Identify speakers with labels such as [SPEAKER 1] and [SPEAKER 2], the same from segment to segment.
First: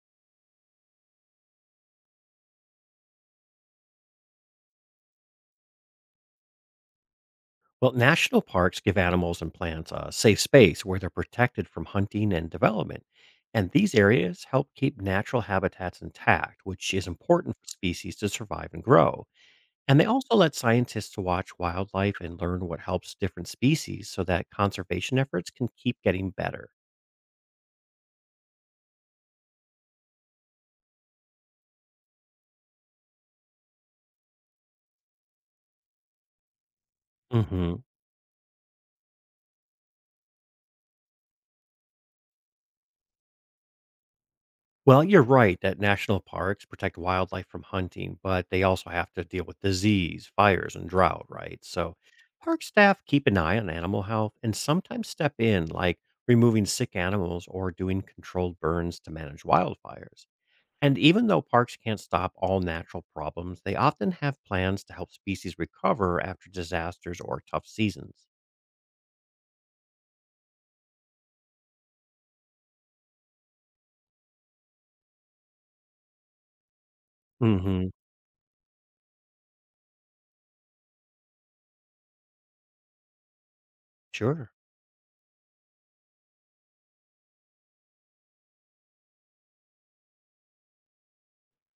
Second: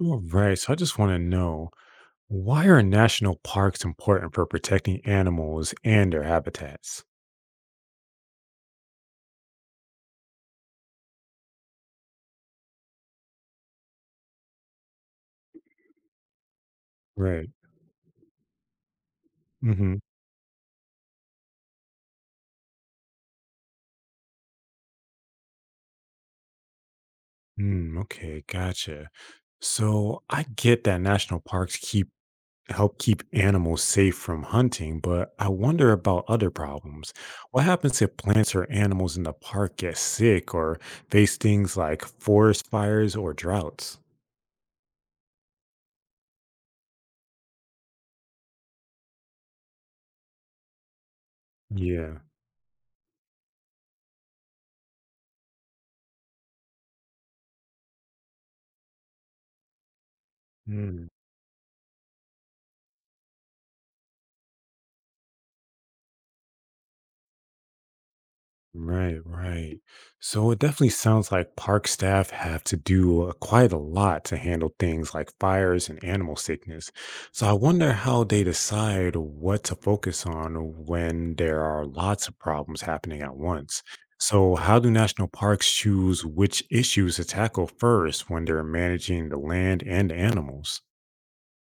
[SPEAKER 1] All right. So I just want to know why are national parks important for protecting animals and their habitats?
[SPEAKER 2] Well, national parks give animals and plants a safe space where they're protected from hunting and development. And these areas help keep natural habitats intact, which is
[SPEAKER 1] Right.
[SPEAKER 2] important for species to survive and grow.
[SPEAKER 1] Mm-hmm.
[SPEAKER 2] And they also let scientists watch wildlife and learn what helps different species so that conservation efforts can keep getting better.
[SPEAKER 1] Mm, okay. Gotcha. So I get that national parks keep help keep animals safe from hunting, but I wonder about other problems. What
[SPEAKER 2] Hmm.
[SPEAKER 1] happens if plants or animals in the park get sick or face things like forest fires or droughts?
[SPEAKER 2] Well, you're right that national parks protect wildlife from hunting, but they also have to deal with disease, fires, and drought, right? So,
[SPEAKER 1] Yeah.
[SPEAKER 2] park staff keep an eye on animal health and sometimes step in, like removing sick animals or doing controlled burns to manage wildfires. And even though parks can't stop all natural problems, they often have plans to help species recover after disasters or tough seasons.
[SPEAKER 1] Right, right. So it definitely sounds like park staff have to do quite a lot to handle things like fires and animal sickness. So I
[SPEAKER 2] Hmm.
[SPEAKER 1] wonder how they decide what to focus on when there are lots of problems happening at once.
[SPEAKER 2] Sure.
[SPEAKER 1] So, how do national parks choose which issues to tackle first when they're managing the land and animals?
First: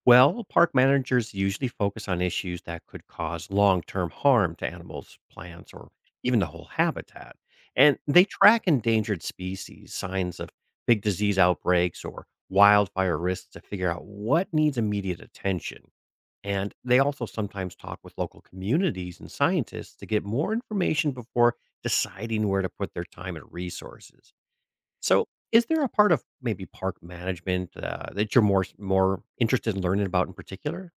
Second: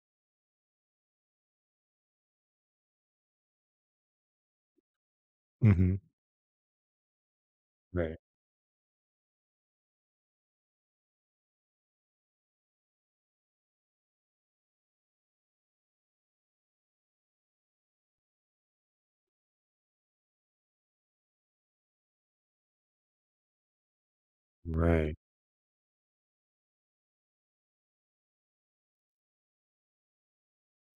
[SPEAKER 2] Well, park managers usually focus on issues that could cause long term harm to animals, plants, or
[SPEAKER 1] Hmm.
[SPEAKER 2] even the whole habitat. And
[SPEAKER 1] Right,
[SPEAKER 2] they track endangered species, signs of big disease outbreaks, or wildfire risks to figure out what needs immediate attention. And they also sometimes talk with local communities and scientists to get more information before deciding where to put their time and resources.
[SPEAKER 1] right.
[SPEAKER 2] So, is there a part of maybe park management that you're more interested in learning about in particular?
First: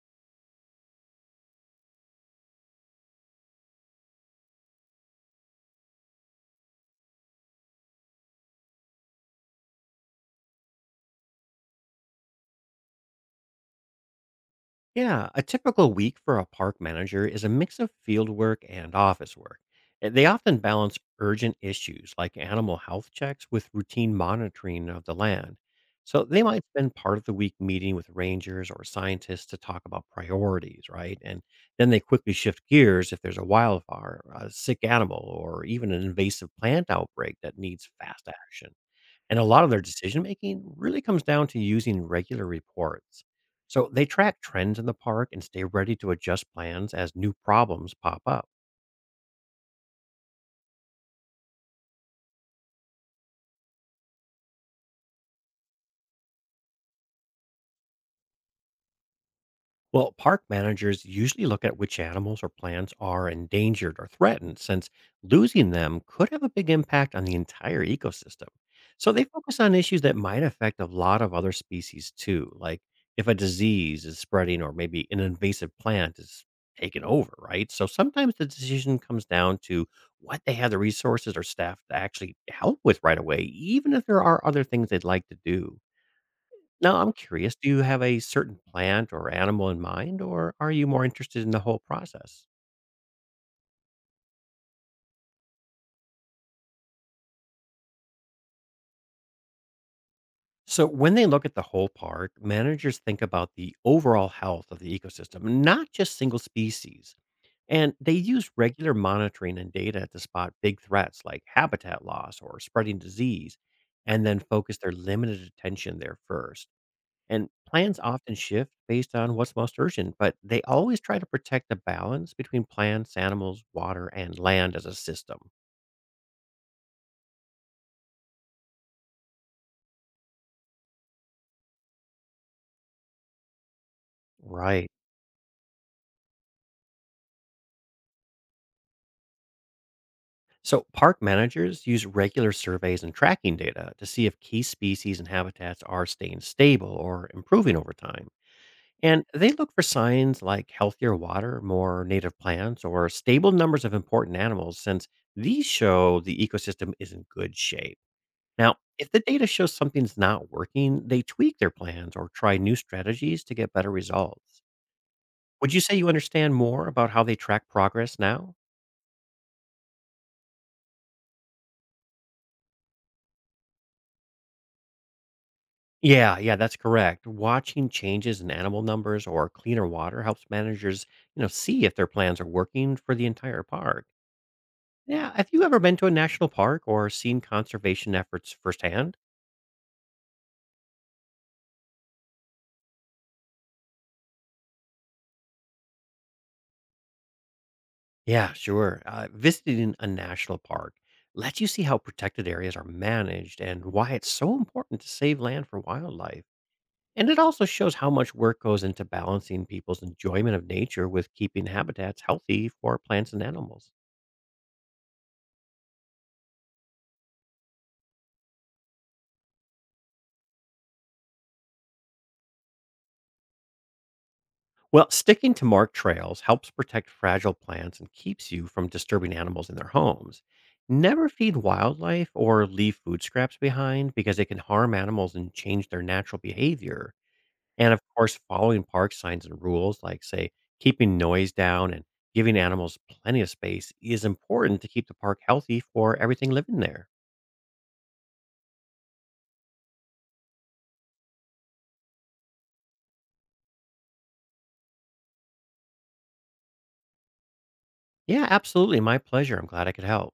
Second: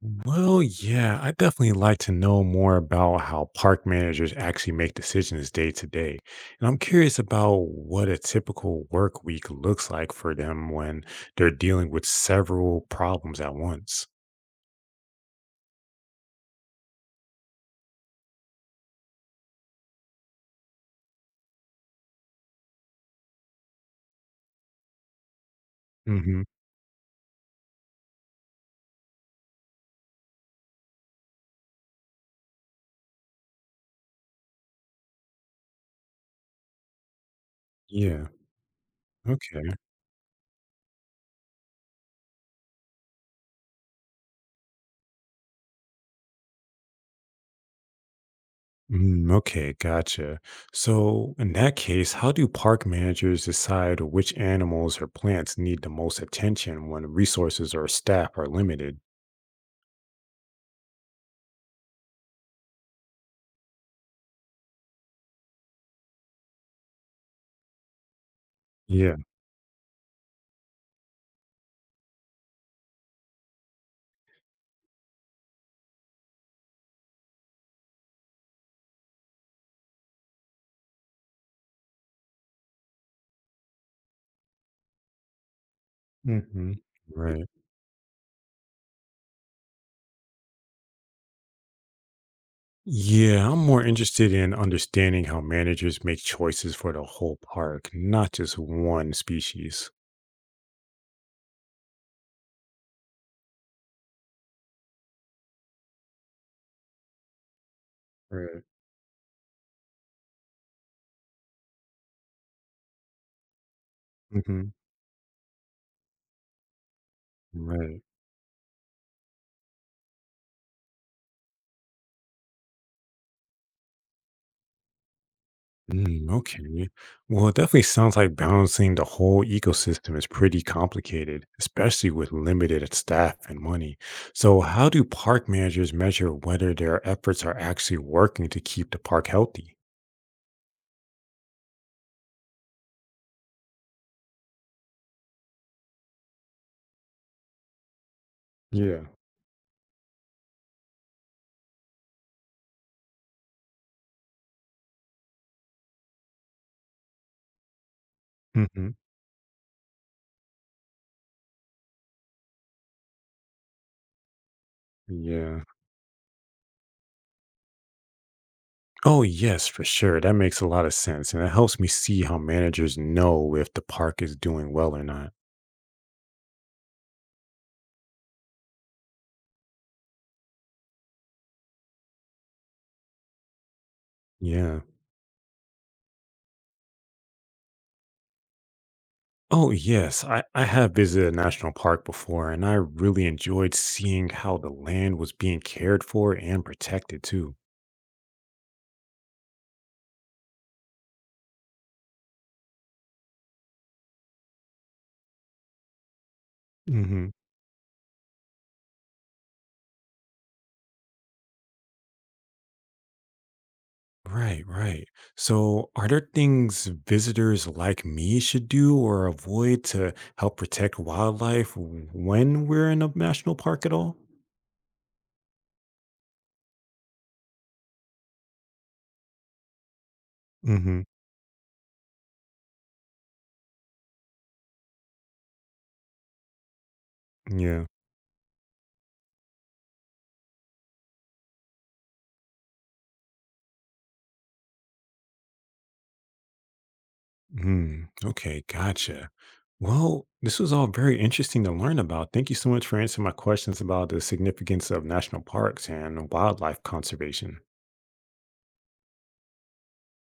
[SPEAKER 1] Well, yeah, I'd definitely like to know more about how park managers actually make decisions day to day. And I'm curious about what a typical work week looks like for them when they're dealing with several problems at once.
[SPEAKER 2] Yeah, a typical week for a park manager is a mix of field work and office work. They often balance urgent issues like animal health checks with routine monitoring of the land. So they
[SPEAKER 1] Hmm.
[SPEAKER 2] might spend part of the week meeting with rangers or scientists to talk about priorities, right? And then they quickly shift gears if there's a wildfire, a sick animal, or even an invasive plant outbreak that needs fast
[SPEAKER 1] Yeah.
[SPEAKER 2] action. And a lot of
[SPEAKER 1] Okay.
[SPEAKER 2] their decision making really comes down to using regular reports. So they track trends in the park and stay ready to adjust plans as new problems pop up.
[SPEAKER 1] Mm, okay. Gotcha. So, in that case, how do park managers decide which animals or plants need the most attention when resources or staff are limited?
[SPEAKER 2] Well, park managers usually look at which animals or plants are endangered or threatened, since losing them could have a big impact on the entire ecosystem. So
[SPEAKER 1] Yeah.
[SPEAKER 2] they focus on issues that might affect a lot of other species too, like if a disease is spreading or maybe an invasive plant is taken over, right? So sometimes the decision comes down to what they have the resources or staff to actually help with right away, even if there are other things they'd like to do.
[SPEAKER 1] Hmm.
[SPEAKER 2] Now, I'm
[SPEAKER 1] Right.
[SPEAKER 2] curious, do you have a certain plant or animal in mind, or are you more interested in the whole process?
[SPEAKER 1] Yeah, I'm more interested in understanding how managers make choices for the whole park, not just one species.
[SPEAKER 2] So, when they look at the whole park, managers think about the overall health of the ecosystem, not just single species. And they use
[SPEAKER 1] Right.
[SPEAKER 2] regular monitoring and data to spot big threats like habitat loss or spreading disease, and then
[SPEAKER 1] Hmm.
[SPEAKER 2] focus their limited attention there first. And plans
[SPEAKER 1] Right.
[SPEAKER 2] often shift based on what's most urgent, but they always try to protect the balance between plants, animals, water, and land as a system.
[SPEAKER 1] Mm, okay. Well, it definitely sounds like balancing the whole ecosystem is pretty complicated, especially with limited staff and money. So,
[SPEAKER 2] Right.
[SPEAKER 1] how do park managers measure whether their efforts are actually working to keep the park healthy?
[SPEAKER 2] So, park managers use regular surveys and tracking data to see if key species and habitats are staying stable or improving over time.
[SPEAKER 1] Yeah.
[SPEAKER 2] And they look for signs like healthier water, more native plants, or stable numbers of important animals, since these show the ecosystem is in good shape. Now,
[SPEAKER 1] Hmm.
[SPEAKER 2] if the data shows something's not working, they tweak their plans or try new strategies to get better results.
[SPEAKER 1] Yeah.
[SPEAKER 2] Would you say you understand more about how they track progress now?
[SPEAKER 1] Oh, yes, for sure. That makes a lot of sense. And it helps me see how managers know if the park is doing well or not.
[SPEAKER 2] Yeah, yeah, that's correct. Watching changes in animal numbers or cleaner water helps managers, see if their plans are working for the entire park.
[SPEAKER 1] Yeah.
[SPEAKER 2] Yeah, have you ever been to a national park or seen conservation efforts firsthand?
[SPEAKER 1] Oh, yes. I have visited a national park before, and I really enjoyed seeing how the land was being cared for and protected, too.
[SPEAKER 2] Yeah, sure. Visiting a national park lets you see how protected areas are managed and why it's so important to save land for wildlife.
[SPEAKER 1] Hmm.
[SPEAKER 2] And it also shows how much work goes into balancing people's enjoyment of nature with keeping habitats healthy for plants and animals.
[SPEAKER 1] Right, right. So, are there things visitors like me should do or avoid to help protect wildlife when we're in a national park at all?
[SPEAKER 2] Well, sticking to marked trails helps protect fragile plants and keeps you from disturbing animals in their homes.
[SPEAKER 1] Hmm.
[SPEAKER 2] Never feed wildlife or leave food scraps behind because it can harm animals and change their natural behavior.
[SPEAKER 1] Yeah.
[SPEAKER 2] And, of course, following park signs and rules, like, say, keeping noise down and giving animals plenty of space is important to keep the park healthy for everything living there.
[SPEAKER 1] Hmm. Okay. Gotcha. Well, this was all very interesting to learn about. Thank you so much for answering my questions about the significance of national parks and wildlife conservation.
[SPEAKER 2] Yeah, absolutely. My pleasure. I'm glad I could help.